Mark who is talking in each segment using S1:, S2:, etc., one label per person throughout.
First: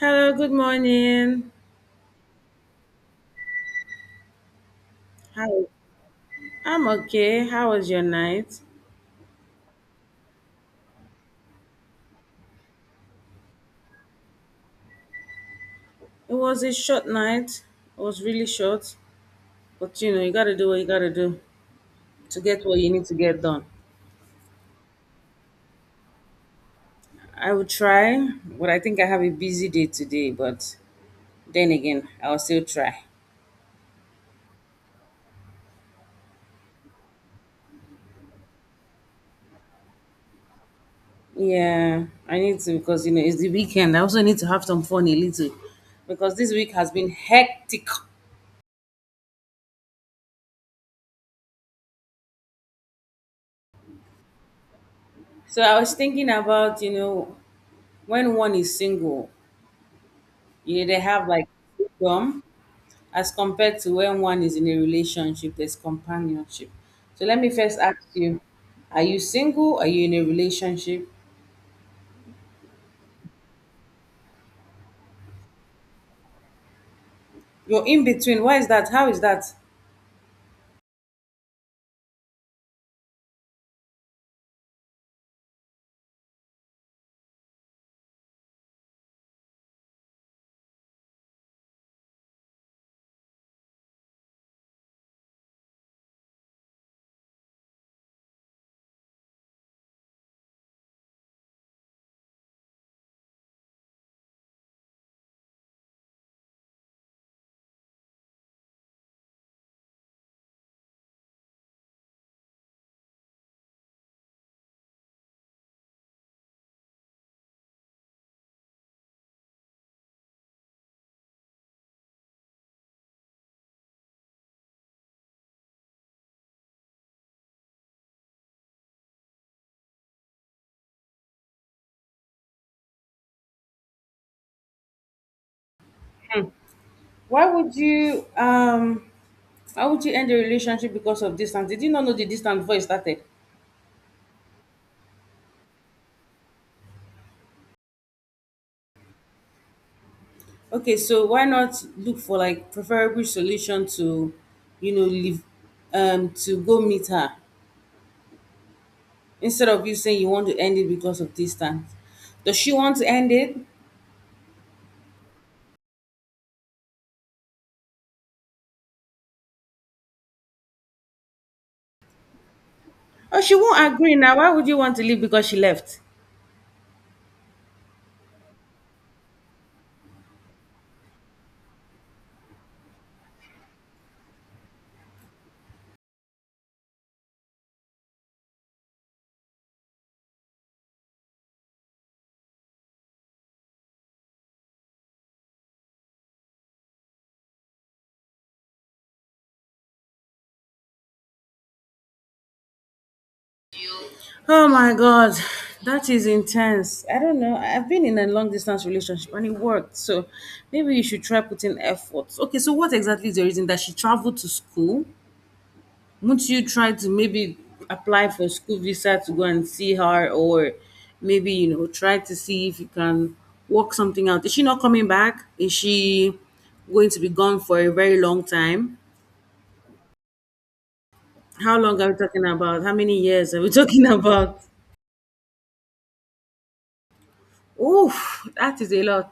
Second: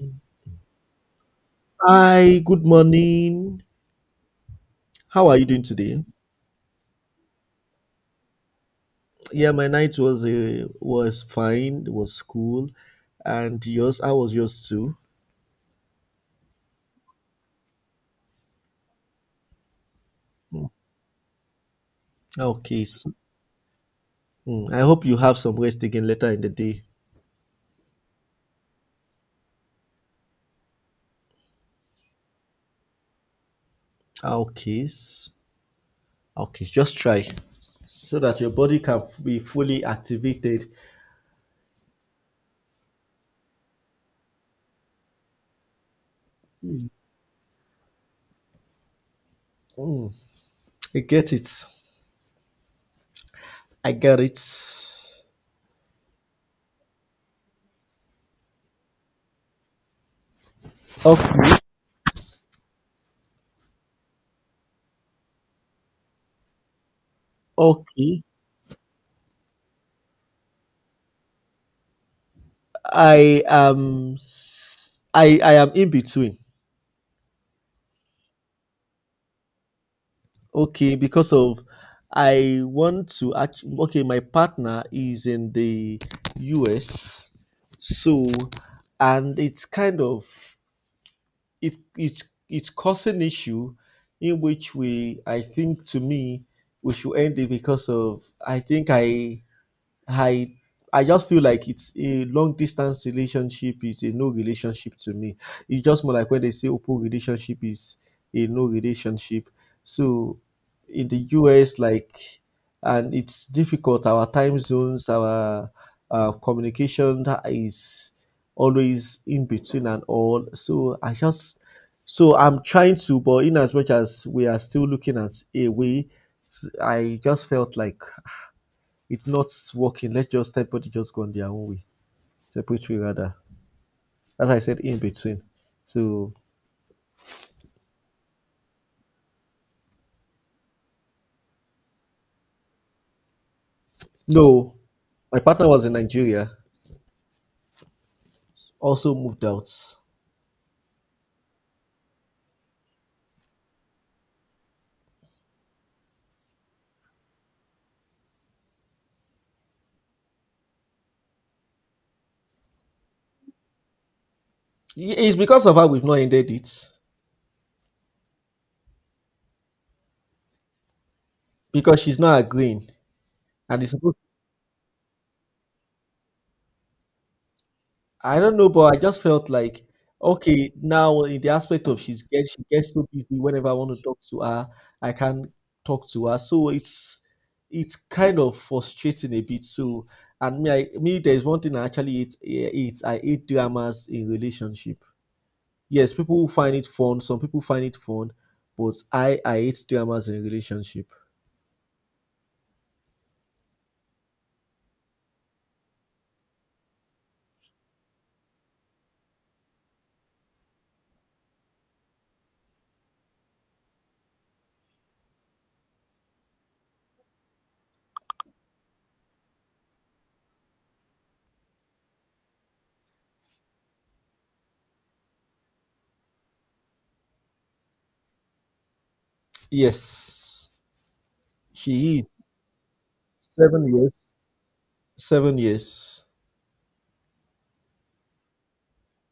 S1: Hello, good morning.
S2: Hi, good morning. How are you doing
S1: Hi.
S2: today?
S1: I'm okay. How was your night?
S2: My night was fine. It was cool, and yours? How was yours too?
S1: It was a short night. It was really short, but you know, you gotta do what you gotta do to get what
S2: Okay.
S1: you need to get done.
S2: I hope you have some rest again later in the day.
S1: I will try, but I think I have a busy day today, but then again, I'll still try.
S2: Okay. s- Okay. Just try, so that your body can be fully activated.
S1: Yeah, I need to because you know, it's the weekend. I also need to have some fun a little because this week has been hectic.
S2: I get it. I get it.
S1: So I was thinking about, you know, when one is single, you know, they have like
S2: Okay.
S1: freedom as compared to when one is in a relationship, there's companionship. So let me first ask
S2: Okay.
S1: you, are you single? Are you in a relationship?
S2: I am in between.
S1: You're in between. Why is that? How is that?
S2: Okay, because of I want to actually, okay, my partner is in the US, so and it's kind of it's causing issue in which we I think to me we should end it because of I think I I just feel like it's a long distance relationship is a no relationship to me. It's just more like when they say open relationship is a no relationship. So in the US, like, and it's difficult. Our time zones, our communication is always in between and all. So I'm trying to, but in as much as we are still looking at a way, I just felt like it's not working. Let's just everybody just go on their own way, separate way rather. As I said, in between. So
S1: Why would you um why would you end a relationship because of distance? Did you not know the distance before you started?
S2: no, my partner was in Nigeria, also moved out.
S1: Okay, so why not look for like preferable solution to, you know, leave to go meet her instead of you saying you want to end it because of distance. Does she want to end it?
S2: It's because of her we've not ended it because she's not agreeing,
S1: Oh, she
S2: and it's
S1: won't agree
S2: supposed
S1: now. Why would you want to leave because she left?
S2: I don't know, but I just felt like okay, now in the aspect of she gets so busy whenever I want to talk to her, I can't talk to her. So it's kind of frustrating a bit. So and me, there's one thing I actually hate. I hate dramas in relationship. Yes, people who find it fun. Some people find it fun, but I hate dramas in relationship.
S1: Oh my God, that is intense. I don't know. I've been in a long distance relationship and it worked. So maybe you should try putting effort. Okay, so what exactly is the reason that she traveled to school? Wouldn't you try to maybe apply for school visa to go and see her or maybe, you know, try to see if you can work something out? Is she not coming back? Is she going to be gone for a very long time?
S2: Yes,
S1: How long are we
S2: she is
S1: talking about? How many years are we
S2: seven
S1: talking
S2: years.
S1: about?
S2: 7 years.
S1: Oof, that is a lot.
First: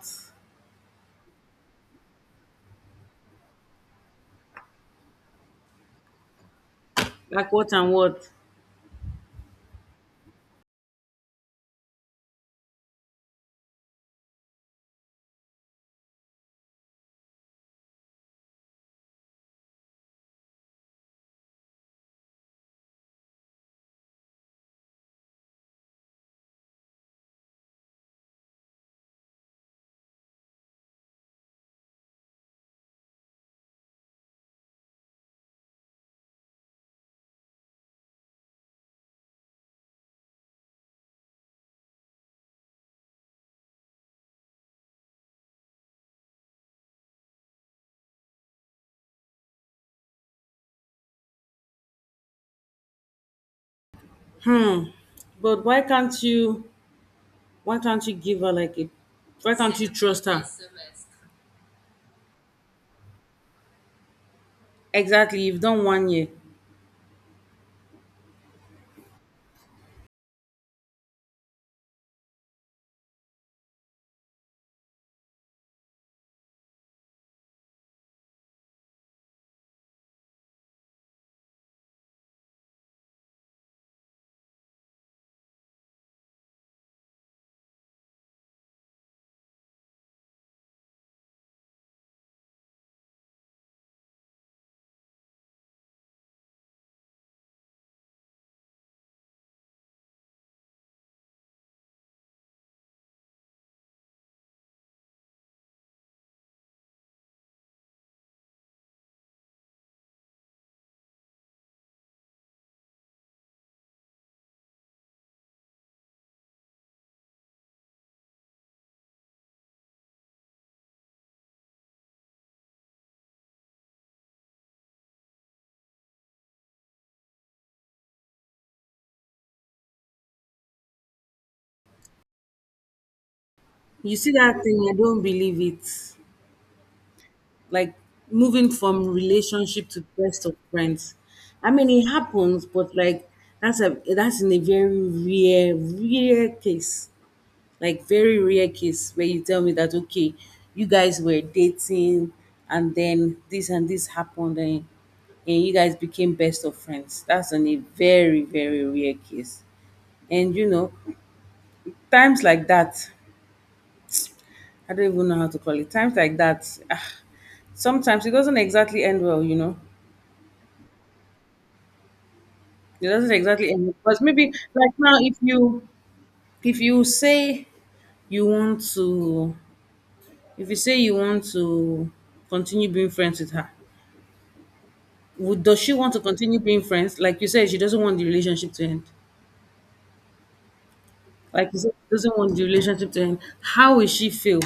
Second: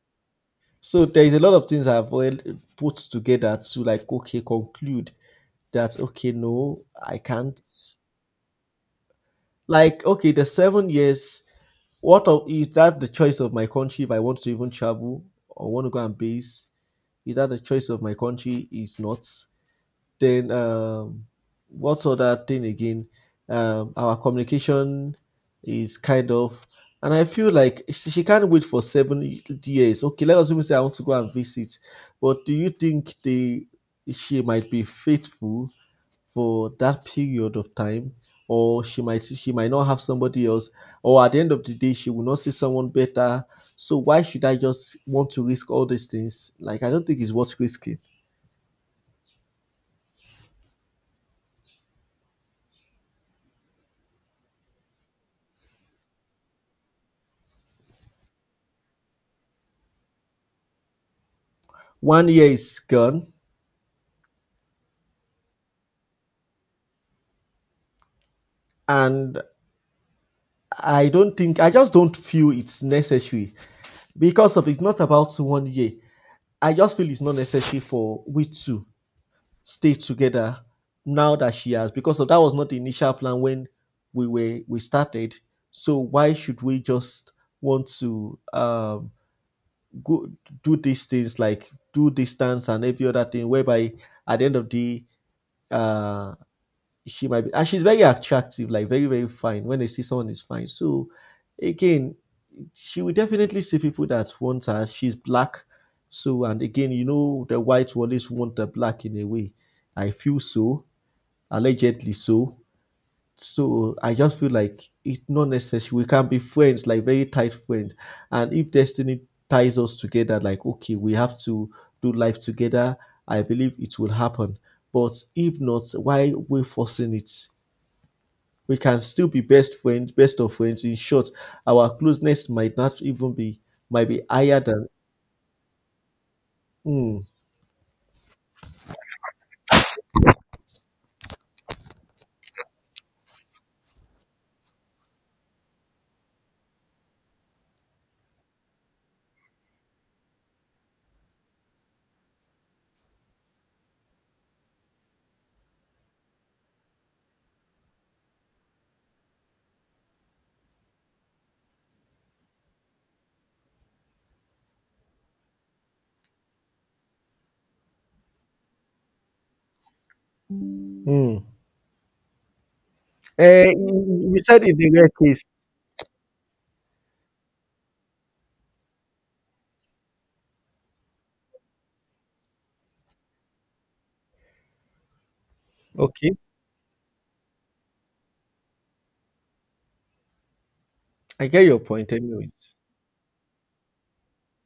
S2: So there is a lot of things I've already put together to like okay conclude that okay no I
S1: Like
S2: can't,
S1: what and what.
S2: like okay the 7 years, what of is that the choice of my country if I want to even travel or want to go and base, is that the choice of my country is not. Then what's other thing again? Our communication is kind of, and I feel like she can't wait for 7 years. Okay, let us even say I want to go and visit, but do you think they she might be faithful for that period of time, or she might not have somebody else, or at the end of the day she will not see someone better? So why should I just want to risk all these things? Like I don't think it's worth risking.
S1: But why can't you give her like a why can't you trust her?
S2: One year is gone
S1: Exactly, you've done 1 year.
S2: and I don't think I just don't feel it's necessary because of it's not about one year. I just feel it's not necessary for we to stay together now that she has because of that was not the initial plan when we started. So why should we just want to go do these things like do distance and every other thing whereby at the end of the uh she might be, and she's very attractive, like very, very fine. When they see someone is fine. So again, she will definitely see people that want her. She's black. So, and again, you know, the white will always want the black in a way. I feel so, allegedly so. So I just feel like it's not necessary. We can be friends, like very tight friends. And if destiny ties us together, like, okay, we have to do life together, I believe it will happen. But if not, why we forcing it? We can still be best friends, best of friends. In short, our closeness might not even be, might
S1: You
S2: be
S1: see
S2: higher
S1: that thing,
S2: than.
S1: I don't believe it.
S2: Mm,
S1: Like moving from relationship to best of friends. I mean it happens, but like that's a that's in a very rare, rare case. Like very rare case where you tell me that okay you guys were dating and then this and this happened and you guys became best of friends. That's on a very very rare case, and you know times like that, I don't even know how to call it. Times like that, sometimes it doesn't exactly end well, you know
S2: mm.
S1: it doesn't exactly
S2: Eh,
S1: end well. Because
S2: you
S1: maybe
S2: said in the
S1: like
S2: rare
S1: now
S2: case.
S1: if you say you want to if you say you want to continue being friends with her, would does she want to
S2: Okay,
S1: continue being friends? Like you said, she doesn't want the relationship to end.
S2: I get
S1: Like you
S2: your
S1: said,
S2: point.
S1: she doesn't want the
S2: Anyways,
S1: relationship to end. How will she feel?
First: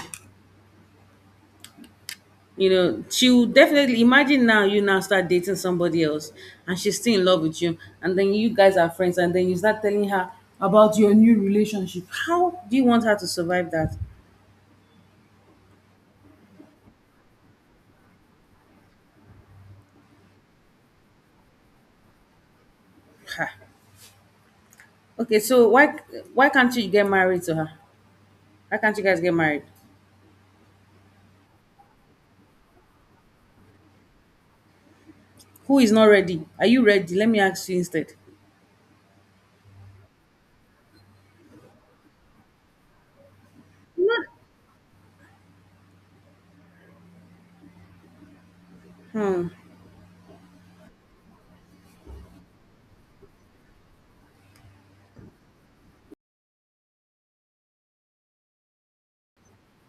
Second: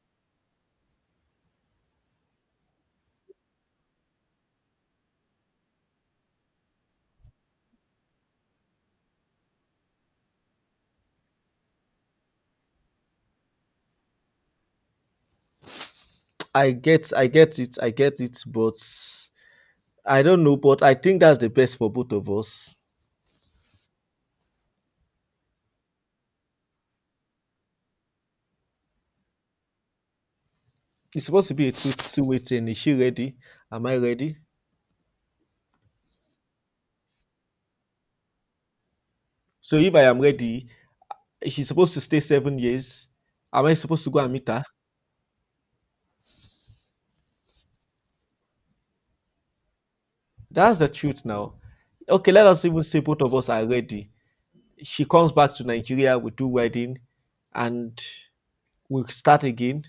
S1: You know, she will definitely imagine now you now start dating somebody else and she's still in love with you, and then you guys are friends, and then you start telling her about your new relationship. How do you want her to survive that?
S2: I get it. But I don't know. But I think that's the best for both of us.
S1: Ha. Okay, so why can't you get married to her? Why can't you guys get married?
S2: It's supposed to be a two-way thing. Is she ready? Am I ready?
S1: Who is not ready? Are you ready? Let me ask you instead.
S2: So if I am ready, she's supposed to stay 7 years. Am I supposed to go and meet her? That's the truth now. Okay, let us even say both of us are ready. She comes back to Nigeria, we do wedding, and we start again.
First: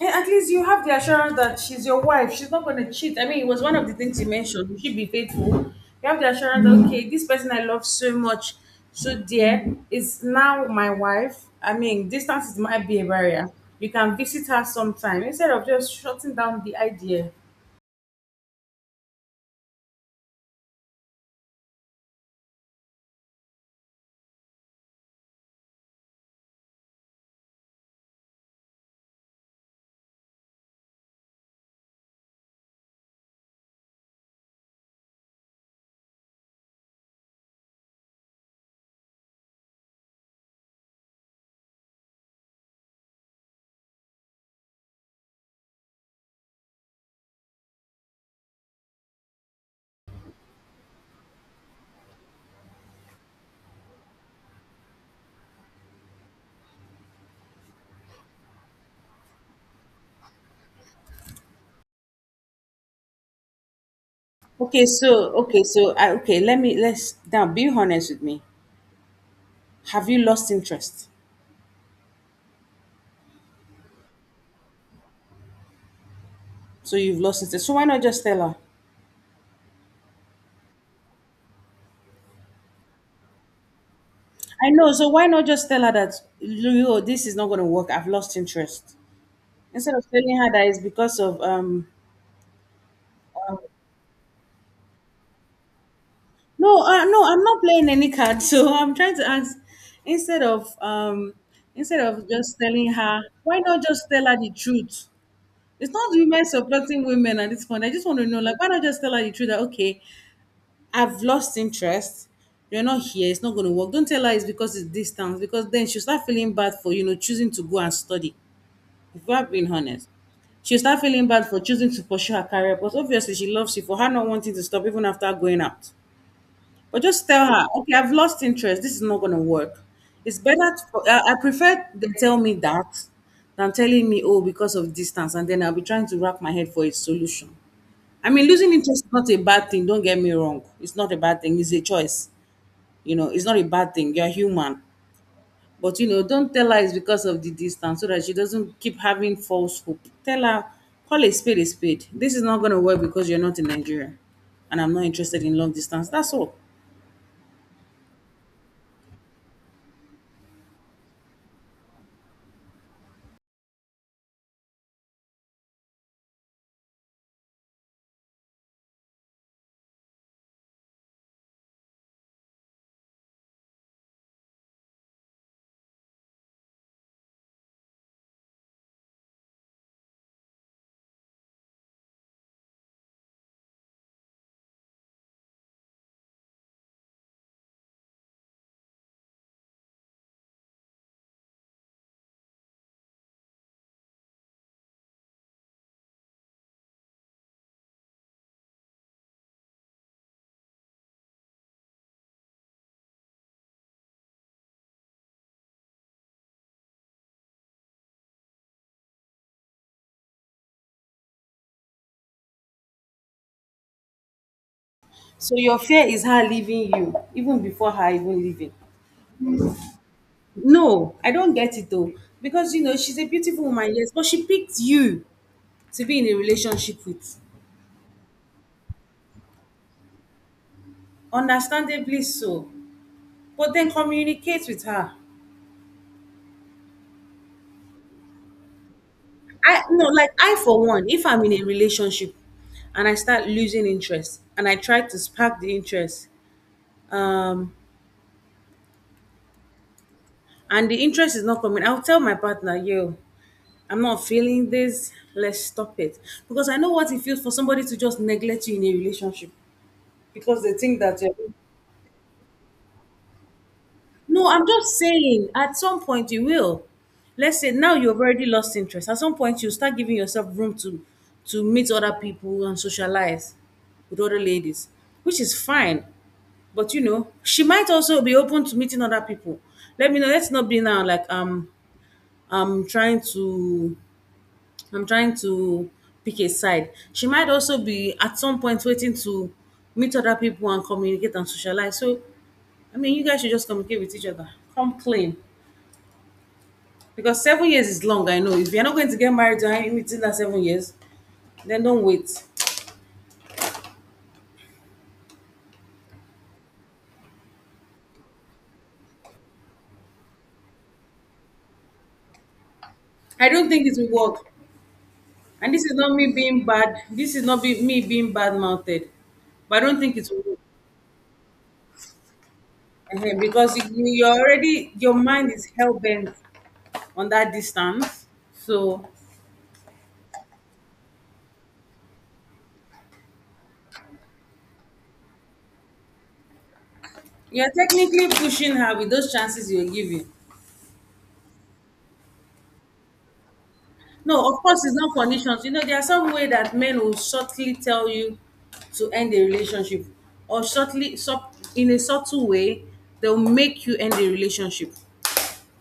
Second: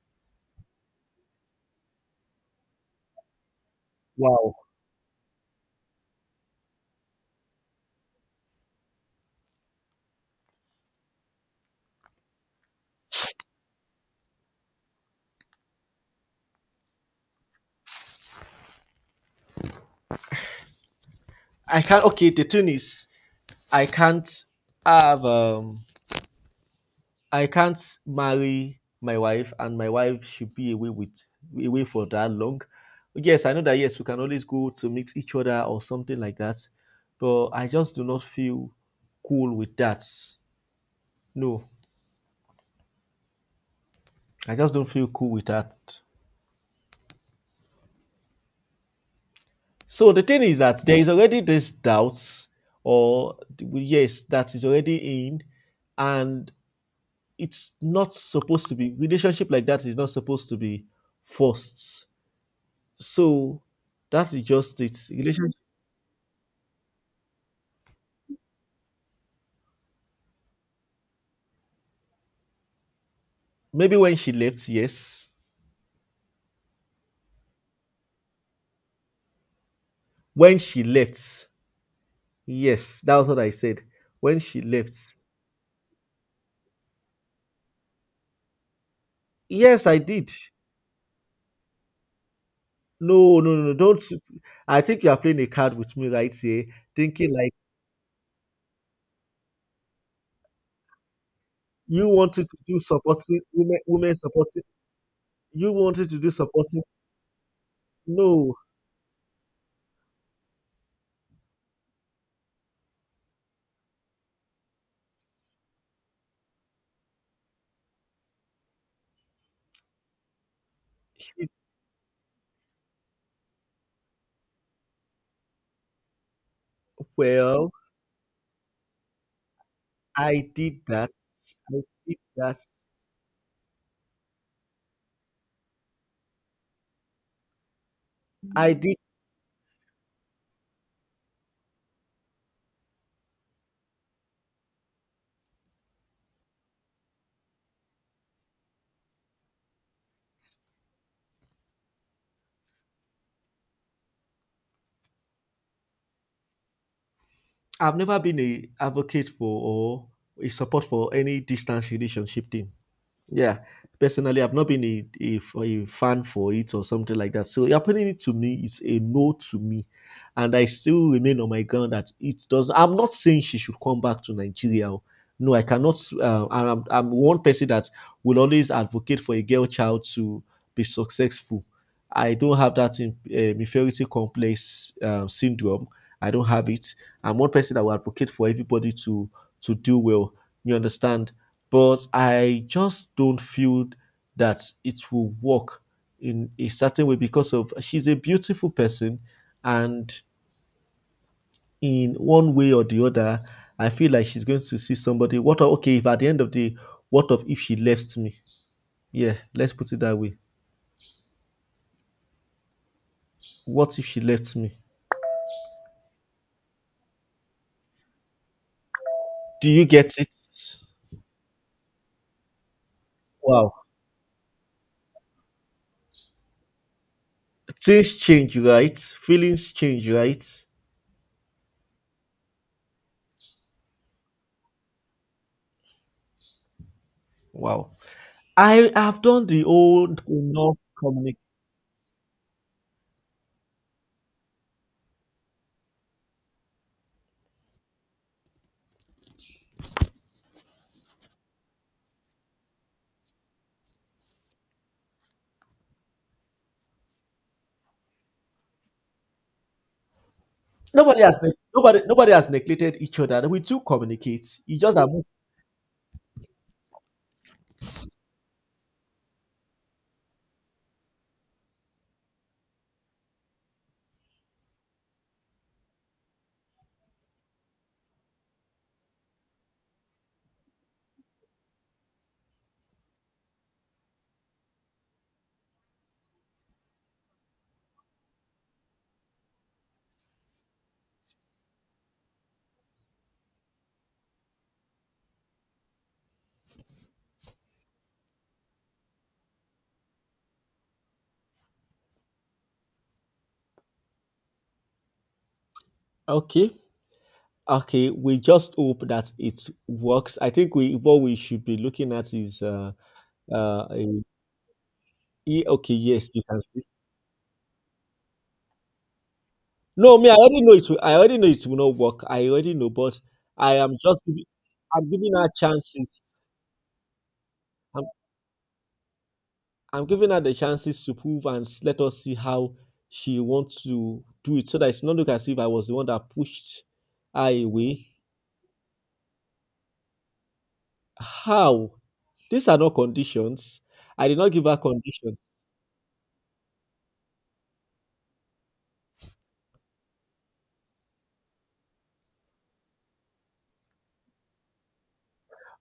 S1: And at least you have the assurance that she's your wife. She's not going to cheat. I mean, it was one of the things you
S2: Wow.
S1: mentioned. You should be faithful. You have the assurance, okay, this person I love so much, so dear, is now my wife. I mean, distance is might be a barrier. You can visit her sometime instead of just shutting down the idea.
S2: I can't, okay, the thing is I can't have I can't marry my wife and my wife should be away for that long. Yes, I know that yes, we can always go to mix each other or something like that. But I just do not feel cool with that. No. I just don't feel cool with that. So the thing is that there is already this doubts, or yes, that is already in, and it's not supposed to be relationship, like that is not supposed to be forced. So that is just
S1: Okay,
S2: it.
S1: so
S2: Relationship.
S1: okay, so I, okay, let me let's now be honest with me. Have you lost interest?
S2: Maybe when she left, yes.
S1: So you've lost interest. So why not just tell her?
S2: When she left, yes. That was what I said. When she
S1: I know. So
S2: left,
S1: why not just tell her that you know, this is not going to work. I've lost interest.
S2: yes,
S1: Instead
S2: I
S1: of
S2: did.
S1: telling her that it's because of
S2: No, no,
S1: um
S2: no, don't. I think you are playing a card with me right here,
S1: no, no,
S2: thinking
S1: I'm
S2: like
S1: not playing any card. So I'm trying to ask instead of um instead
S2: you
S1: of
S2: wanted
S1: just
S2: to do
S1: telling her,
S2: supporting
S1: why
S2: women,
S1: not just
S2: women
S1: tell her the
S2: supporting.
S1: truth?
S2: You
S1: It's not
S2: wanted to do
S1: women
S2: supporting.
S1: supporting women at this point. I just want to know,
S2: No,
S1: like, why not just tell her the truth that okay, I've lost interest. You're not here. It's not going to work. Don't tell her it's because it's distance. Because then she'll start feeling bad for you know choosing to go and study. If we're being honest, she'll start feeling bad
S2: she-
S1: for choosing to pursue her career, but obviously she loves you for her not wanting to stop even after going out. But just tell her,
S2: Well,
S1: okay, I've lost interest. This is not going to work. It's
S2: I
S1: better.
S2: did
S1: To, for-
S2: that.
S1: I
S2: I
S1: prefer they
S2: did
S1: tell me
S2: that.
S1: that than telling me, oh, because of distance, and then I'll be trying to wrap my head for a solution. I mean,
S2: I
S1: losing
S2: did.
S1: interest is not a bad thing. Don't get me wrong. It's not a bad thing. It's a choice. You know, it's not a bad thing. You're human. But you know, don't tell her it's because of the distance so that she doesn't keep having false hope. Tell her, call a spade a spade. This is not going to work because you're not in Nigeria and I'm not interested in long distance. That's all.
S2: I've never been a advocate for or a support for any distance relationship thing. Yeah, personally, I've not been a fan for it or something like that. So happening it to me is a no to me, and I still remain on my ground that it does. I'm not saying she should come back to Nigeria. O. No, I cannot. And I'm one person that will always advocate for a girl child to be successful. I don't have that inferiority complex syndrome. I don't have it. I'm one person that will advocate for everybody to do well. You understand? But I just don't feel that it will work in a certain way because of she's a beautiful person, and in one way or the other I feel like she's going to see somebody. Okay, if at the end of the what of if she left me, yeah, let's put it that way. What if she left me?
S1: So your fear is her leaving you even before her even leaving.
S2: Do you get it?
S1: No, I don't get it though. Because you know, she's a beautiful
S2: Wow.
S1: woman, yes, but she picked you to be in a relationship with.
S2: Things change, right? Feelings change, right?
S1: Understandably so. But then communicate with her.
S2: Wow. I have done the
S1: I no
S2: old
S1: like I
S2: enough
S1: for one, if
S2: communication.
S1: I'm in a relationship and I start losing interest and I try to spark the interest, um, and the interest is not coming, I'll tell my partner, yo, I'm not feeling this, let's stop it. Because I know what it feels for somebody to just neglect you in a relationship because they think that you're
S2: Nobody has neglected each other. We do
S1: No,
S2: communicate.
S1: I'm
S2: You just
S1: just
S2: that most
S1: saying, at some point you will. Let's say now you've already lost interest. At some point you start giving yourself room to meet other people and socialize with other ladies, which is fine. But you know, she might also be open to meeting other people. Let me know. Let's not be now like I'm trying to I'm trying to pick a side. She might also be at some point waiting to meet other people and communicate and socialize. So I mean you guys should just communicate with each other. Come clean. Because 7 years is long, I know. If you're not going to get married to- within that 7 years, then don't wait.
S2: okay. Okay, we just hope that it works. I think we what we should be looking at is
S1: I don't think
S2: uh
S1: it will
S2: a-
S1: work. And this is
S2: okay,
S1: not me
S2: yes, you can
S1: being
S2: see.
S1: bad. This is not me being bad mouthed. But I don't think
S2: No,
S1: it
S2: me, I
S1: will work.
S2: already know it will, I already know it will not work. I already know, but
S1: Ehen,
S2: I
S1: because you,
S2: am just
S1: you're
S2: giving
S1: already,
S2: I'm
S1: your
S2: giving her
S1: mind is hell
S2: chances.
S1: bent on that
S2: I'm
S1: distance. So
S2: I'm giving her the chances to prove and let us see how she wants to do it so that it's not look as if I was the one that pushed her
S1: you're
S2: away.
S1: technically pushing her with those chances you're giving.
S2: How? These are not conditions. I did
S1: No,
S2: not
S1: of
S2: give her
S1: course, it's not
S2: conditions.
S1: conditions. You know, there are some way that men will subtly tell you to end a relationship, or in a subtle way, they'll make you end the relationship.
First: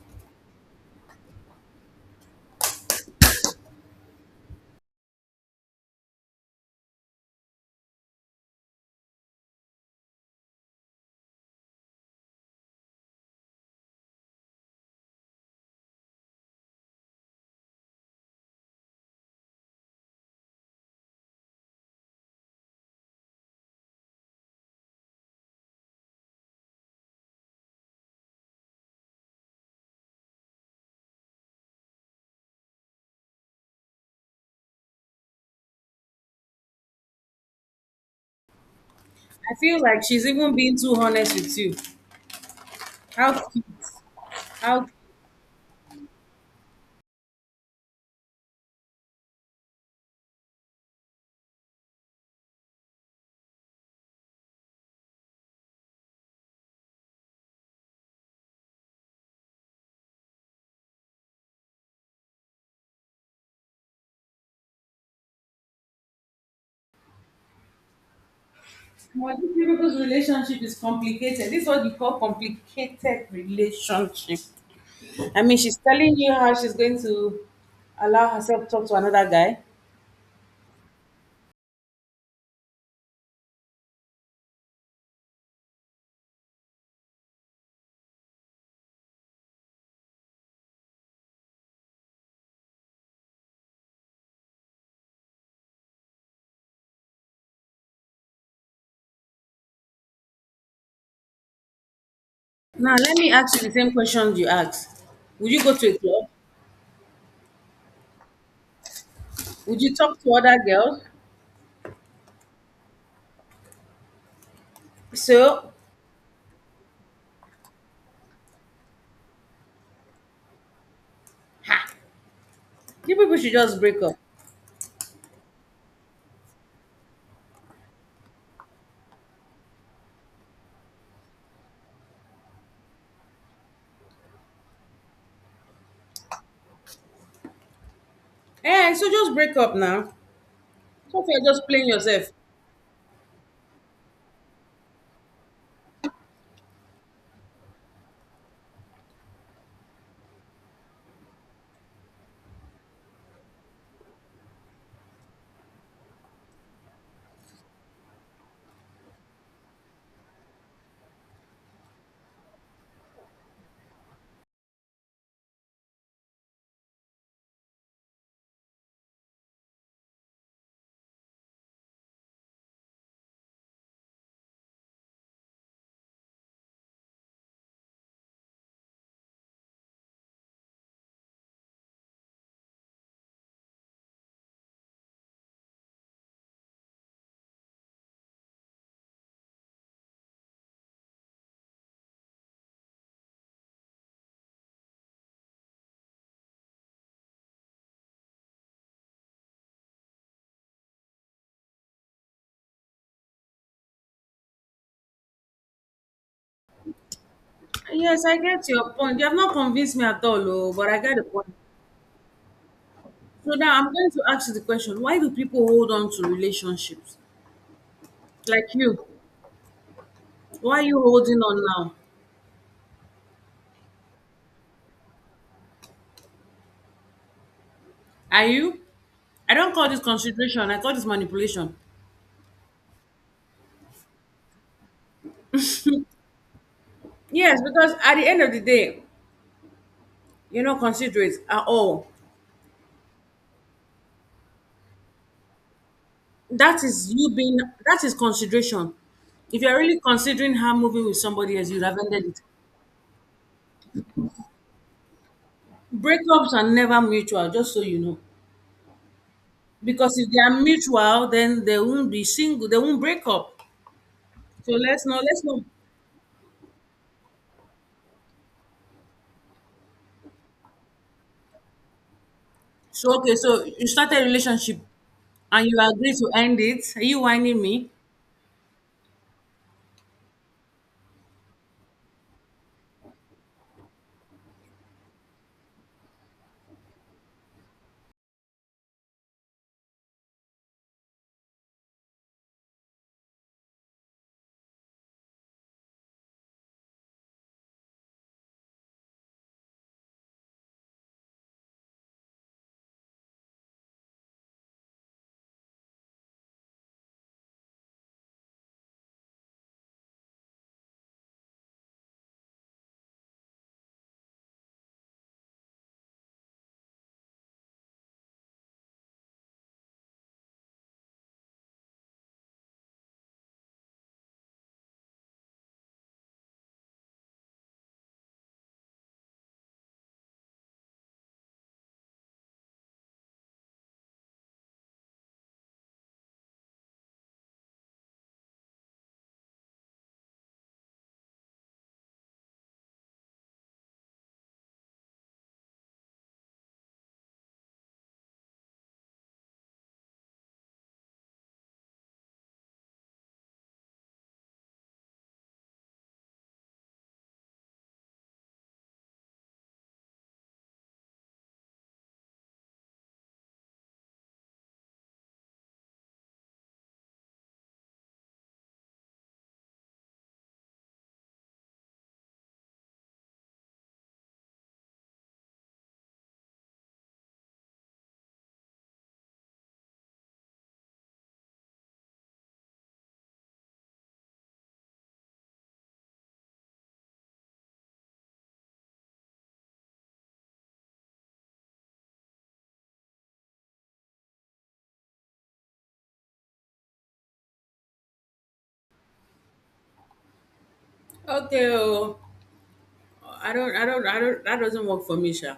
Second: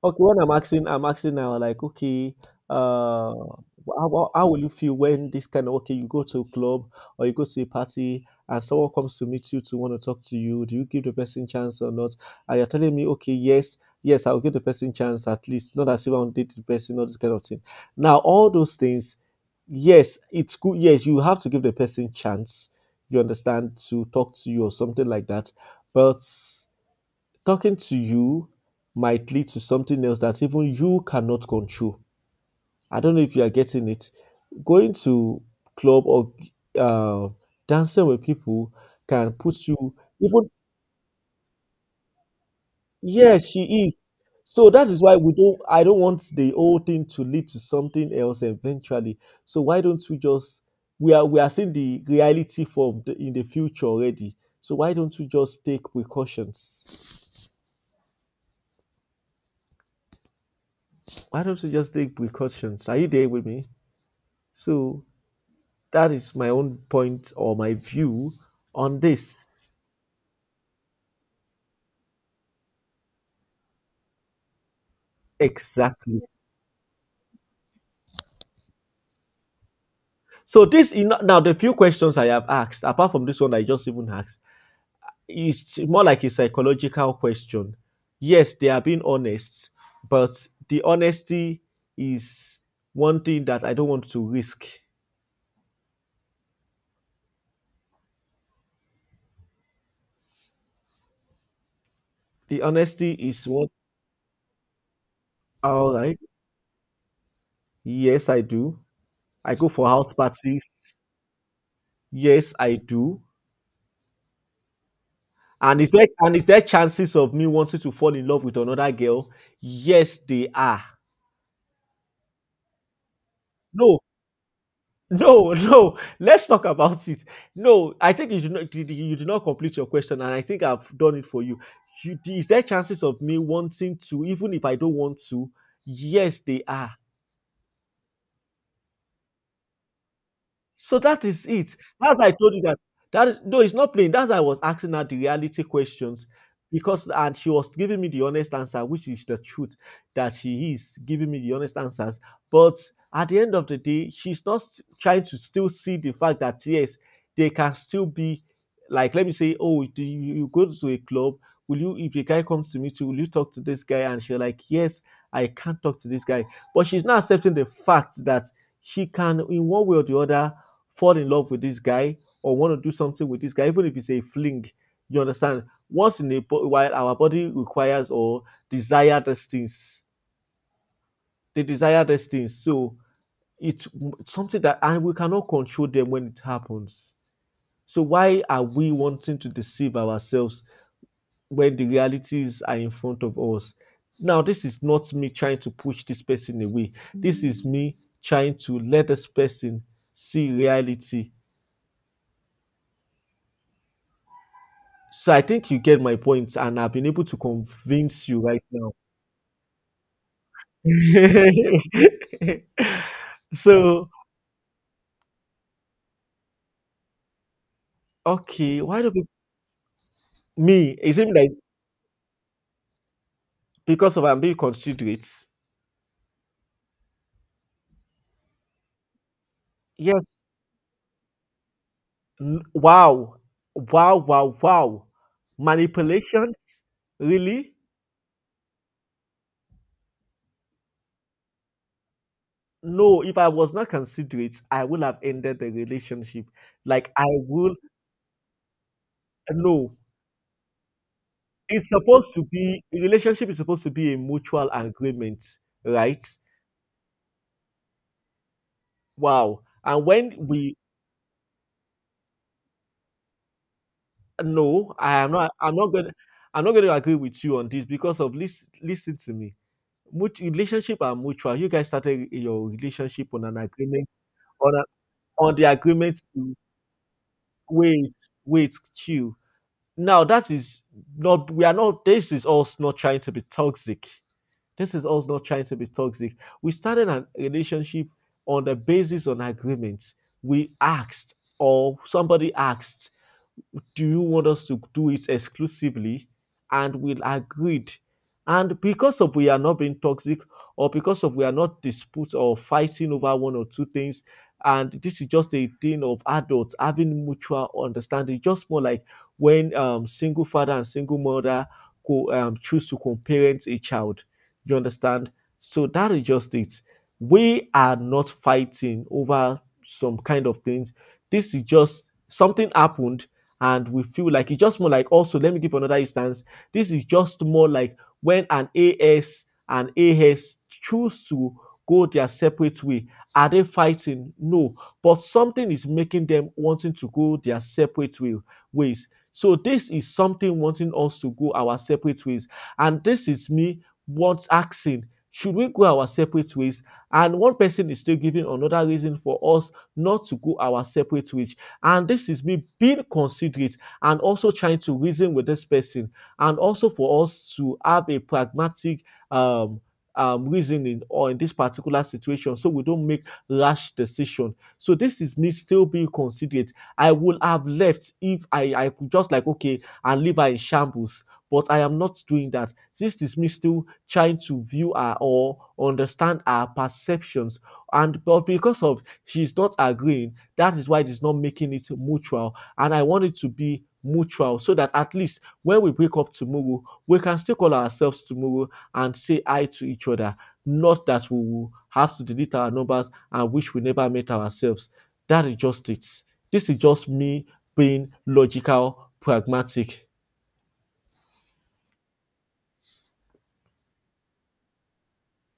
S2: Okay, what I'm asking now, like, okay, how will you feel when this kind of, okay, you go to a club or you go to a party and someone comes to meet you to want to talk to you? Do you give the person chance or not? And you're telling me, okay, yes, I'll give the person chance at least, not as if I want to date the person, all this kind of thing. Now, all those things, yes, it's good. Yes, you have to give the person chance, you understand, to talk to you or something like that. But talking to you might lead to something else that even you cannot control. I don't know if you are getting it. Going to club or uh, dancing with people can
S1: I
S2: put
S1: feel
S2: you
S1: like she's
S2: even,
S1: even being too honest with you. How
S2: yes,
S1: cute.
S2: she is. So
S1: How
S2: that is why we don't I don't want the whole thing to lead to something else eventually. So why don't we just, we are seeing the reality form in the future already. So why don't we just take precautions? Why don't we just take precautions? Are you there with me? So that is my own point or my view on
S1: well, these
S2: this.
S1: people's relationship is complicated. This is what you call complicated relationship. I mean, she's telling
S2: Exactly.
S1: you how she's going to allow herself to talk to another guy.
S2: So this, you know, now the few questions I have asked, apart from this one I just even asked, is more like a psychological question. Yes, they are being honest, but the honesty is one thing that I don't want to risk. The
S1: Now,
S2: honesty
S1: let me
S2: is
S1: ask you
S2: what
S1: the same questions you asked. Would you go to
S2: all
S1: a
S2: right.
S1: club?
S2: Yes, I do. I go
S1: Would
S2: for
S1: you
S2: house
S1: talk to other
S2: parties.
S1: girls?
S2: Yes, I do.
S1: So
S2: And is there chances of me wanting to fall in love with another girl? Yes, they are.
S1: you people should just
S2: No,
S1: break up.
S2: no, no. Let's talk about it. No, I think you did not did- you did not complete your question, and I think I've done it for you. Is there chances of me wanting to, even if I don't want to? Yes, they are.
S1: Eh, so just break up now.
S2: So that
S1: Stop you're
S2: is
S1: just
S2: it.
S1: playing
S2: As
S1: yourself.
S2: I told you that. That is, no, it's not playing. That's why I was asking her the reality questions because, and she was giving me the honest answer, which is the truth that she is giving me the honest answers. But at the end of the day, she's not trying to still see the fact that yes, they can still be like, let me say, oh, do you go to a club? Will you, if a guy comes to meet you, will you talk to this guy? And she's like, yes, I can't talk to this guy. But she's not accepting the fact that she can, in one way or the other, fall in love with this guy or want to do something with this guy, even if it's a fling. You understand? Once in a while, our body requires or desire these things. They desire these things. So it's something that, and we cannot control them when it happens. So why are we wanting to deceive ourselves when the realities are in front of us? Now, this is not me trying to push this person away. This is me trying to let this person see reality. So I think you get my point, and I've been able to
S1: Yes,
S2: convince
S1: I
S2: you right
S1: get your
S2: now.
S1: point. You have not convinced me at all, oh, but I get the point. So now I'm going
S2: So
S1: to ask you the question: why do people hold on to relationships like
S2: okay, why
S1: you?
S2: do people,
S1: Why are
S2: me?
S1: you
S2: It seems
S1: holding
S2: like
S1: on now?
S2: because of I'm being considerate.
S1: Are you? I don't call this
S2: Yes.
S1: consideration. I call this manipulation.
S2: Wow. Wow. Wow. Wow. Manipulations.
S1: Yes,
S2: Really?
S1: because at the end of the day, you're not considerate at all.
S2: No. If I was not considerate, I would have ended the relationship. Like I will.
S1: That is consideration. If you're
S2: No.
S1: really considering her moving with somebody else, you'd
S2: It's
S1: have ended
S2: supposed
S1: it.
S2: to be a relationship is supposed to be a mutual agreement, right?
S1: Breakups are never mutual, just so you know.
S2: Wow. And
S1: Because if
S2: when
S1: they are
S2: we
S1: mutual, then they won't be single, they won't break up. So
S2: no,
S1: let's
S2: I
S1: not
S2: am
S1: let's
S2: not
S1: not
S2: I'm not gonna I'm not gonna agree with you on this because of listen to me. Relationship are mutual. You guys started your
S1: so
S2: relationship
S1: okay,
S2: on an
S1: so you
S2: agreement
S1: started a
S2: on
S1: relationship
S2: a, on the
S1: and you agree
S2: agreement
S1: to
S2: to
S1: end it. Are you whining me?
S2: wait, wait, queue. Now that is not we are not this is us not trying to be toxic. This is us not trying to be toxic. We started a relationship on the basis on agreements. We asked or somebody asked, do you want us to do it exclusively, and we'll agreed, and because of we are not being toxic or because of we are not dispute or fighting over one or two things, and this is just a thing of adults having mutual understanding, just more like when single father and single mother choose to co-parent a child. You understand? So that is just it. We are not fighting over some kind of things. This is just something happened, and we feel like it's just more like also let me give another instance. This is just more like when an as and as choose to go their separate way. Are they fighting? No, but something is making them wanting to go their separate ways. So this is something wanting us to go our separate ways, and this is me once asking, should we go our separate ways, and one person is still giving another reason for us not to go our separate ways. And this is me being considerate and also trying to reason with this person, and also for us to have a pragmatic um, reasoning or in this particular situation, so we don't make rash decision. So this is me still being considerate. I would have left if I could just like okay and leave her in shambles, but I am not doing that. This is me still trying to view her or understand her perceptions, and but because of she's not agreeing, that is why it is not making it mutual. And I want it to be mutual so that at least when we wake up tomorrow, we can still call ourselves tomorrow and say hi to each other. Not that we will have to delete our numbers and wish we never met ourselves. That is just it. This is just me being logical, pragmatic.
S1: Okay, oh, I don't that doesn't work for me, Sha.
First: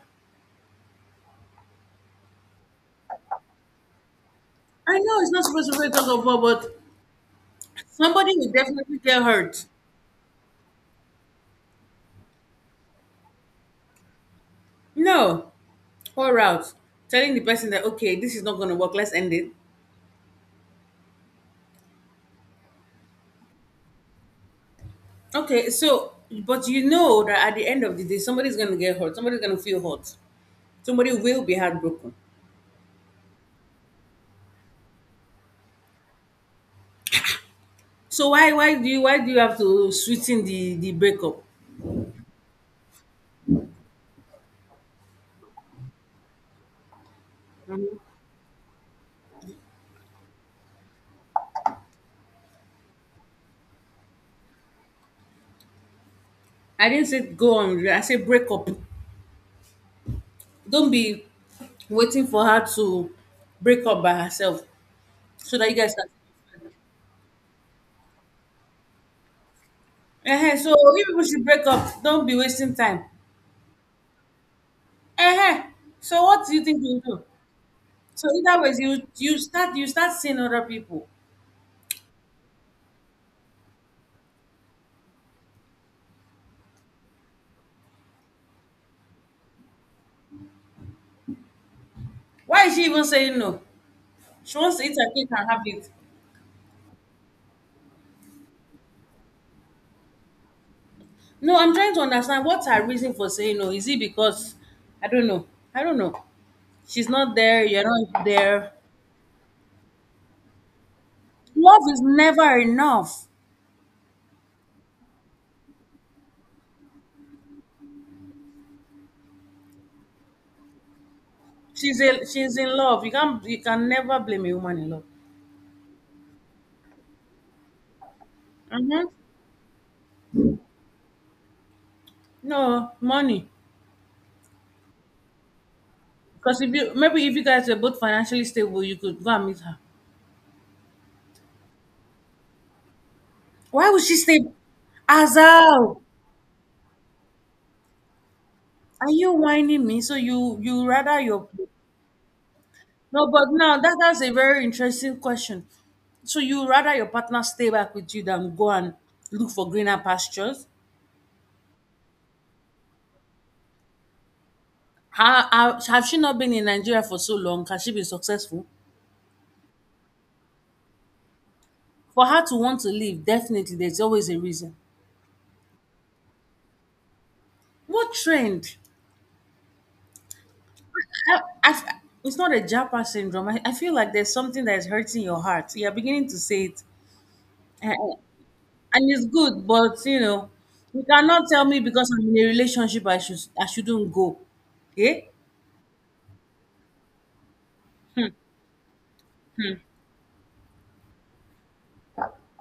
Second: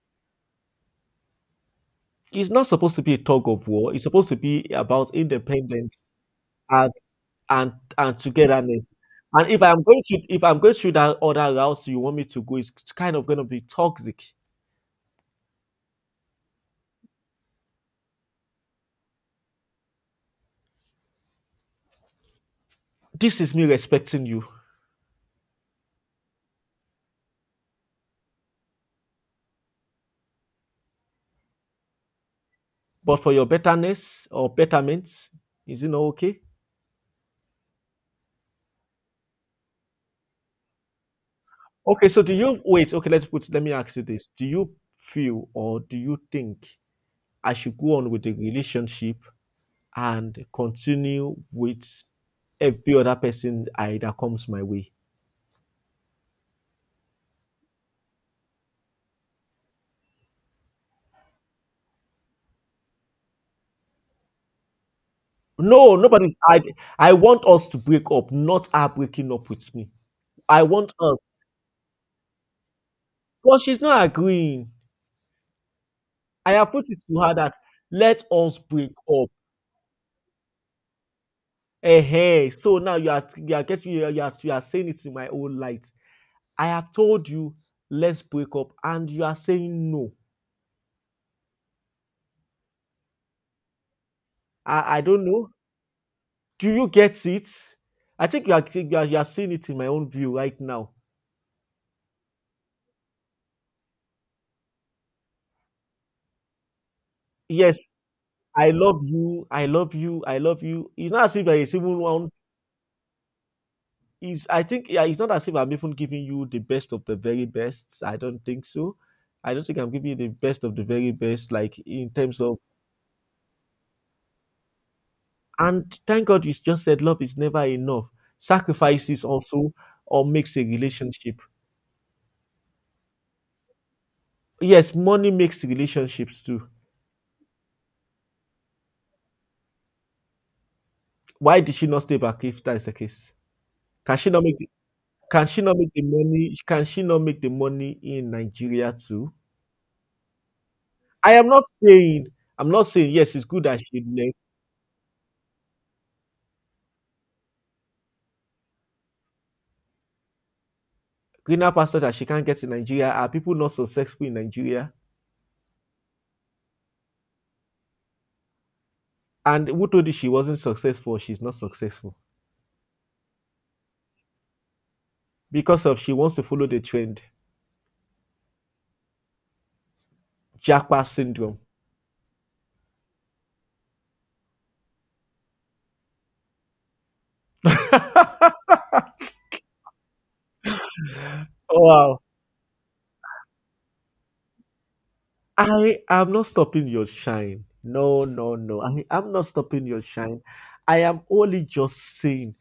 S2: It's not supposed to be a tug of war, it's supposed to be
S1: I
S2: about
S1: know it's not supposed to be
S2: independence
S1: talked about, but
S2: and and
S1: somebody will
S2: togetherness.
S1: definitely get
S2: And if
S1: hurt.
S2: I'm going to if I'm going through that other route you want me to go, it's kind of going to be toxic.
S1: No. Pour out, telling the person that, okay, this is not going to work, let's end it.
S2: This is me respecting you,
S1: Okay, so, but you know that at the end of the day, somebody's going to get hurt, somebody's going to feel hurt, somebody will be heartbroken.
S2: but for your betterness or betterment, is it not okay?
S1: So why do you have to sweeten the breakup?
S2: Okay, so do you wait? Okay, let's put. Let me ask you this: Do you feel or do you think I should go on with the relationship and continue with every other person I that comes my way?
S1: I didn't say go on. I say break up. Don't be waiting for her to break up by herself so that you guys
S2: No, nobody's. I
S1: can—
S2: I want us to break up, not her breaking up with me.
S1: Uh-huh.
S2: I
S1: So
S2: want
S1: you
S2: us.
S1: people should break up. Don't be wasting time.
S2: But she's not agreeing.
S1: Uh-huh. So what
S2: I
S1: do you
S2: have
S1: think
S2: put it
S1: you will
S2: to
S1: do?
S2: her that let
S1: So
S2: us
S1: either ways,
S2: break
S1: you
S2: up.
S1: you start seeing other people.
S2: Hey, so now you are saying it in my own light. I have told you let's break up, and you are saying no.
S1: Why is she even saying no? She wants to eat
S2: I
S1: her
S2: don't
S1: cake
S2: know.
S1: and have it.
S2: Do you get it? I think you are seeing it in my own view right now.
S1: No, I'm trying to understand what's her reason for saying no. Is it because I don't know? I don't know. She's not there. You're
S2: Yes,
S1: not
S2: I
S1: there.
S2: love you. I love you. I love you. It's not as if there is
S1: Love
S2: even
S1: is
S2: one
S1: never enough.
S2: is I think yeah, it's not as if I'm even giving you the best of the very best. I don't think so. I don't think I'm giving you the best of the very best, like
S1: She's
S2: in
S1: a,
S2: terms
S1: she's
S2: of
S1: in love. You can never blame a woman in love.
S2: and thank God you just said love is never enough.
S1: Mm-hmm.
S2: Sacrifices also or makes a relationship.
S1: No money,
S2: Yes, money makes relationships
S1: because
S2: too.
S1: if you guys were both financially stable, you could go and meet her.
S2: Why did she not stay back if that is the case?
S1: Why would she
S2: Can she
S1: stay?
S2: not make the, can she not make
S1: Azal,
S2: the money, can she not make the money in Nigeria
S1: are you
S2: too?
S1: whining me? So you rather
S2: I
S1: your—
S2: am not saying, I'm not saying
S1: No,
S2: yes, it's
S1: but
S2: good
S1: now
S2: that
S1: that
S2: she
S1: that's a
S2: left.
S1: very interesting question. So you rather your partner stay back with you than go and look for greener pastures?
S2: Greener pastures that she can't get in Nigeria? Are people not successful in Nigeria?
S1: Have she not been in Nigeria for so long? Has she been successful?
S2: And who told you she wasn't successful? She's not successful
S1: For her to want to leave, definitely there's always a reason.
S2: because of she wants to follow the trend.
S1: What trend?
S2: Jackpot
S1: I,
S2: syndrome.
S1: I, it's not a Japa syndrome. I feel like there's something that is hurting your heart. You're beginning to say it. I, and it's good, but you cannot tell me
S2: Oh,
S1: because
S2: wow.
S1: I'm in a relationship I shouldn't go. Okay?
S2: I am not stopping your shine. No, no, no. I am not stopping your shine. I am only just saying,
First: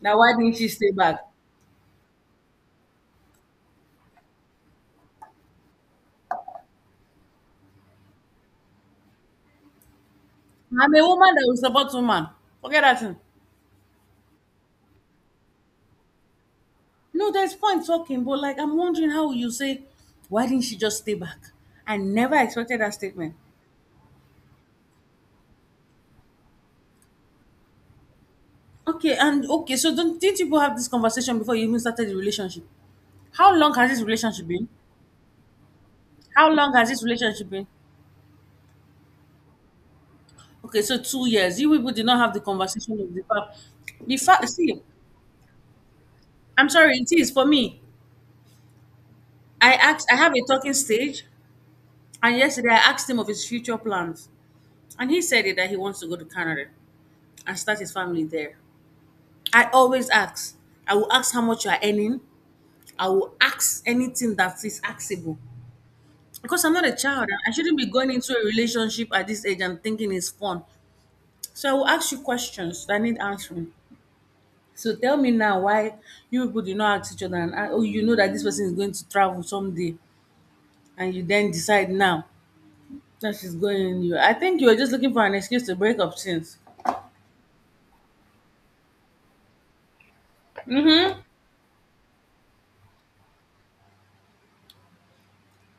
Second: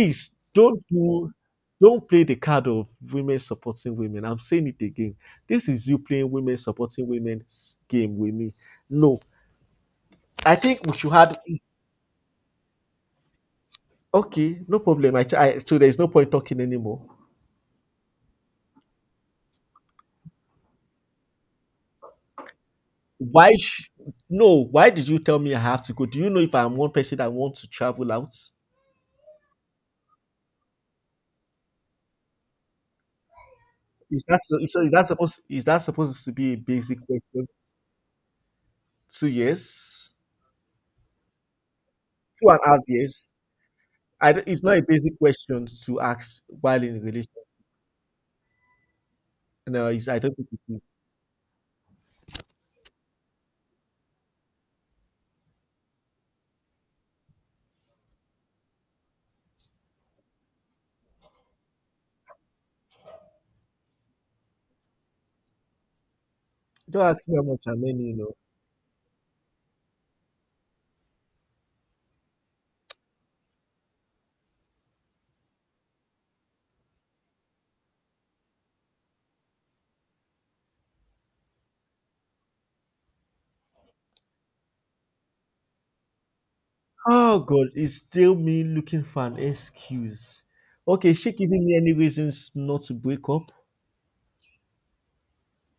S1: Now why didn't she
S2: don't
S1: stay back?
S2: do, don't play the card of women supporting women. I'm saying it again. This is you playing women supporting women game with me. No, I think
S1: I'm
S2: we
S1: a
S2: should
S1: woman
S2: have.
S1: that will support woman. Forget that thing.
S2: Okay, no problem. I so there's no point talking anymore.
S1: No, there's point talking, but like I'm wondering how you say, why didn't she just stay back? I never expected that statement.
S2: Why? No. Why did you tell me I have to go? Do you know if I'm one person that wants to travel out?
S1: Okay, and okay, so don't didn't you people have this conversation before you even started the relationship? How long has this
S2: Is that
S1: relationship
S2: so?
S1: been?
S2: Is that supposed? Is that supposed to
S1: How
S2: be a
S1: long has
S2: basic
S1: this
S2: question?
S1: relationship been?
S2: 2 years,
S1: Okay, so 2 years. You people did not have the
S2: two and a half
S1: conversation of the
S2: years.
S1: fact. The
S2: I
S1: fact,
S2: don't, it's not
S1: see,
S2: a basic question to ask
S1: I'm
S2: while in
S1: sorry,
S2: a
S1: it is
S2: relation.
S1: for me.
S2: No, it's,
S1: I
S2: I
S1: have
S2: don't
S1: a
S2: think it
S1: talking
S2: is.
S1: stage, and yesterday I asked him of his future plans, and he said it that he wants to go to Canada and start his family there. I always ask. I will ask how much you are earning. I will ask anything that is axable because I'm not a
S2: Don't
S1: child.
S2: ask me how
S1: I
S2: much
S1: shouldn't be
S2: I'm earning.
S1: going
S2: You
S1: into
S2: know.
S1: a relationship at this age and thinking it's fun. So I will ask you questions that need answering. So tell me now why you people do not ask each other and oh, you know that this person is going to travel someday and you then decide now that she's going— You, I think you were just looking for an excuse to break up since.
S2: Oh God, it's still me looking for an excuse. Okay, she giving me any reasons not to break up.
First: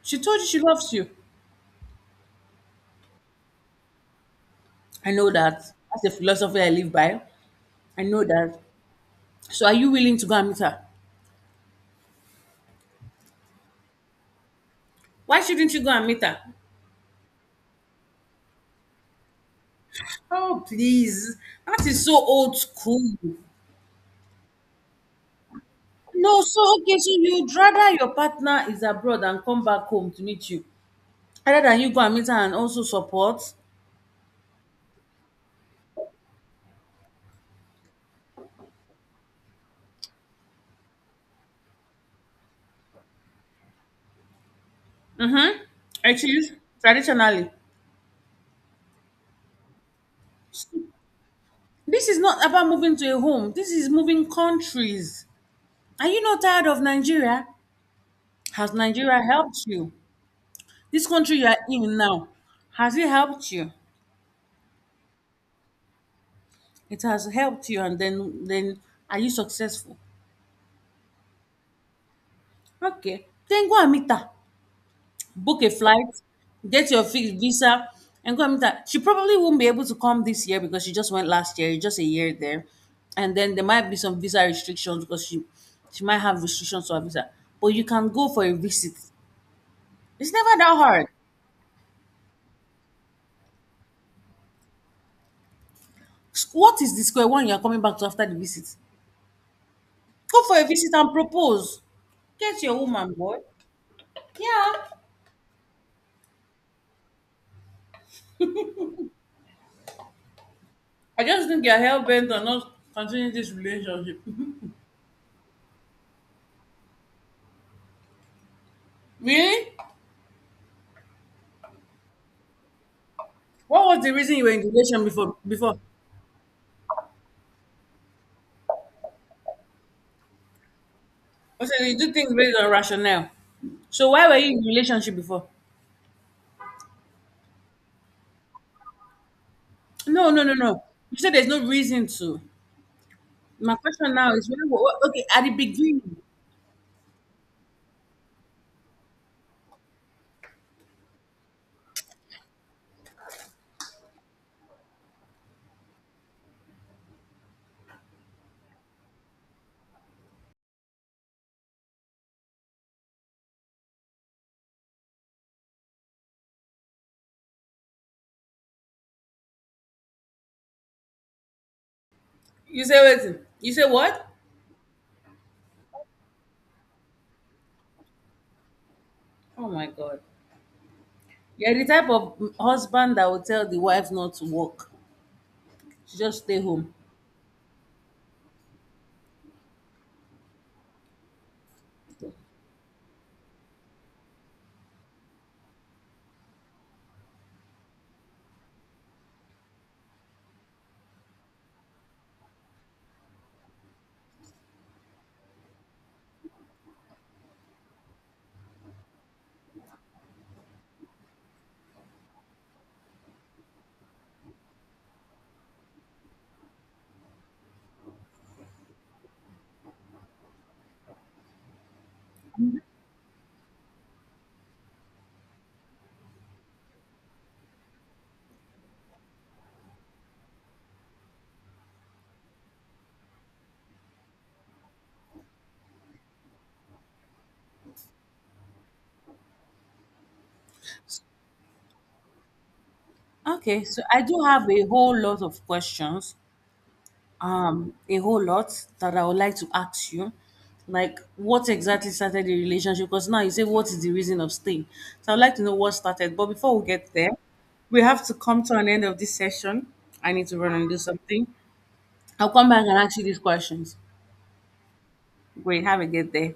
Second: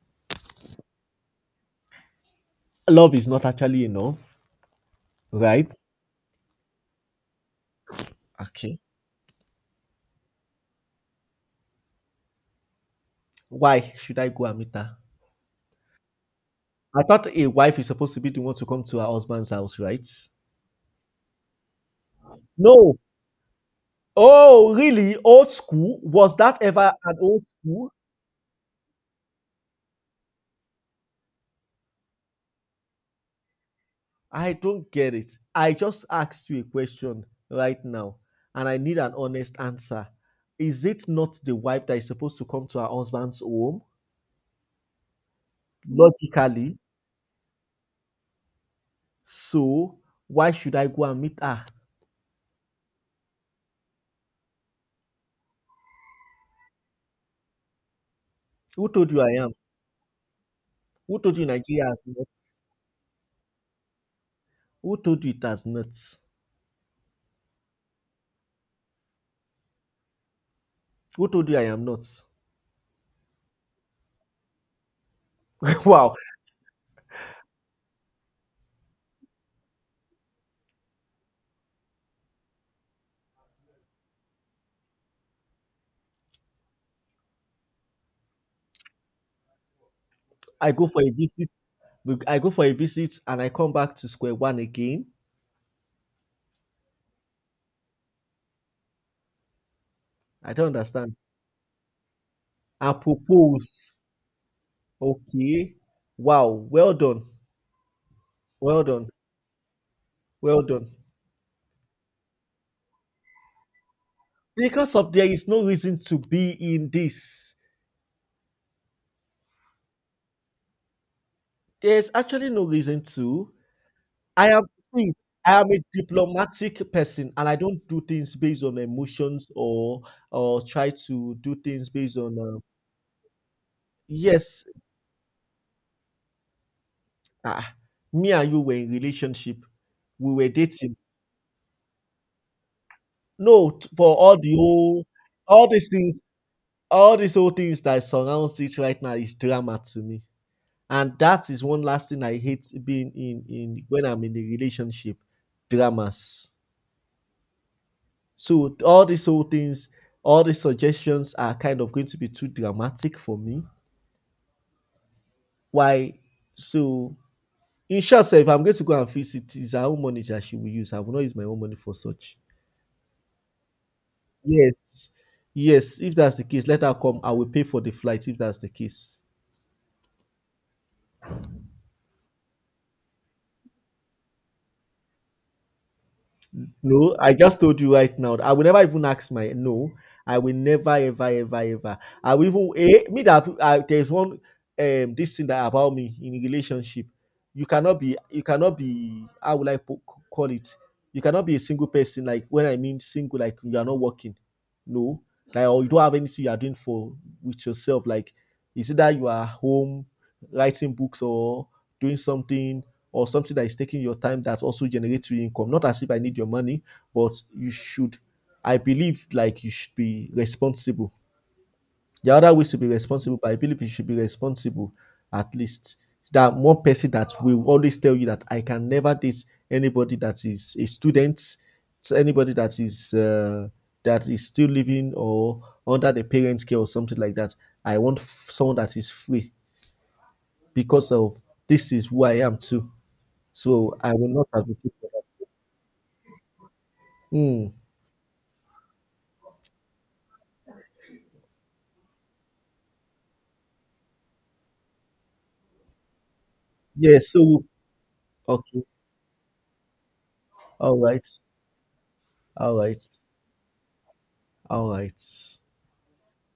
S1: She told you she loves you.
S2: Love is not actually enough.
S1: I know that.
S2: Right?
S1: That's a philosophy I live by. I know that.
S2: Okay.
S1: So are you willing to go and meet her?
S2: Why should I go and meet her?
S1: Why shouldn't you go and meet her?
S2: I thought a wife is supposed to be the one to come to her husband's house, right?
S1: Oh please. That is so old
S2: No.
S1: school.
S2: Oh, really? Old school? Was
S1: No, so
S2: that ever
S1: okay, so
S2: an old
S1: you'd
S2: school?
S1: rather your partner is abroad and come back home to meet you. Rather than you go and meet her and also support.
S2: I don't get it. I just asked you a question right now, and I need an honest answer. Is it not the wife that is supposed to come to her husband's home?
S1: Mm-hmm. It is
S2: Logically.
S1: traditionally.
S2: So, why should I go and meet her?
S1: This is not about moving to a home. This is moving countries. Are you not tired of Nigeria? Has
S2: Who told
S1: Nigeria
S2: you I am?
S1: helped you? This
S2: Who
S1: country
S2: told you
S1: you are
S2: Nigeria
S1: in
S2: has
S1: now,
S2: nuts?
S1: has it helped you?
S2: Who told you it has nuts?
S1: It has helped you, and then are you successful?
S2: Who told you I am not?
S1: Okay, then go and meet her. Book a
S2: Wow.
S1: flight, get your visa, and go and meet her. She probably won't be able to come this year because she just went last year. It's just a year there, and then there might be some visa restrictions because she might have restrictions to her visa. But you can go for a visit. It's never
S2: I
S1: that
S2: go for
S1: hard.
S2: a visit. I go for a visit and I come back to square one again.
S1: What is the square one you are coming back to after the visit? Go
S2: I
S1: for a
S2: don't
S1: visit and
S2: understand.
S1: propose. Get your
S2: I
S1: woman, boy.
S2: propose.
S1: Yeah.
S2: Okay. Wow. Well done. Well done. Well done.
S1: I just think you're hell bent on not continuing this relationship.
S2: Because of there is no reason to be in this.
S1: Really?
S2: There's actually no reason to.
S1: What was the reason you were
S2: I
S1: in
S2: am,
S1: the relationship
S2: see,
S1: before?
S2: I am
S1: Before?
S2: a diplomatic person and I don't do things based on emotions or try to do
S1: I said
S2: things
S1: you do
S2: based
S1: things
S2: on
S1: based on rationale. So why were you in
S2: yes.
S1: a relationship before?
S2: Ah, me and you were in relationship.
S1: No,
S2: We
S1: no,
S2: were
S1: no, no.
S2: dating.
S1: You said there's no reason to.
S2: No,
S1: My question
S2: for
S1: now
S2: all
S1: is,
S2: the whole,
S1: okay, at the
S2: all these
S1: beginning,
S2: things, all these whole things that surrounds this right now is drama to me. And that is one last thing I hate being in when I'm in a relationship, dramas. So all these whole things, all these suggestions are kind of going to be too dramatic for me. Why? So in short, sef, if I'm going to go and fix it, it's her own money that she will use. I will not use my own money for such.
S1: you say what? You say what?
S2: Yes. Yes, if that's the case, let her come. I will pay for the flight if that's the case.
S1: Oh my God. You're the type of husband that will tell the wife not to work. She just stay home.
S2: No, I just told you right now. I will never even ask my no. I will never ever ever ever. I will even me that there's one this thing that about me in a relationship. You cannot be how will I call it? You cannot be a single person like when I mean single like you are not working. No, like or you don't have anything you are doing for with yourself. Like is it that you are home writing books or doing something or something that is taking your time that also generates you income. Not as if I need your money, but you should. I believe like you should be responsible. The other ways to be responsible, but I believe you should be responsible at least. That one person that will always tell you that I can never date anybody that is a student, to anybody that is still living or under the parents' care or something like that. I want someone that is free because of this is who I am too.
S1: Okay,
S2: So
S1: so
S2: I
S1: I
S2: will
S1: do
S2: not
S1: have a
S2: advocate.
S1: whole lot of questions,
S2: Mm.
S1: a whole lot that I would like to ask you. Like, what exactly started the relationship? Because now you say, what is the reason of staying? So I'd like to know what started. But before we get
S2: Yeah.
S1: there,
S2: So
S1: we have to come to
S2: okay.
S1: an end of this session. I need to run and do
S2: All right.
S1: something. I'll come
S2: All
S1: back and
S2: right.
S1: ask you these questions.
S2: All right.
S1: Great, have a good day.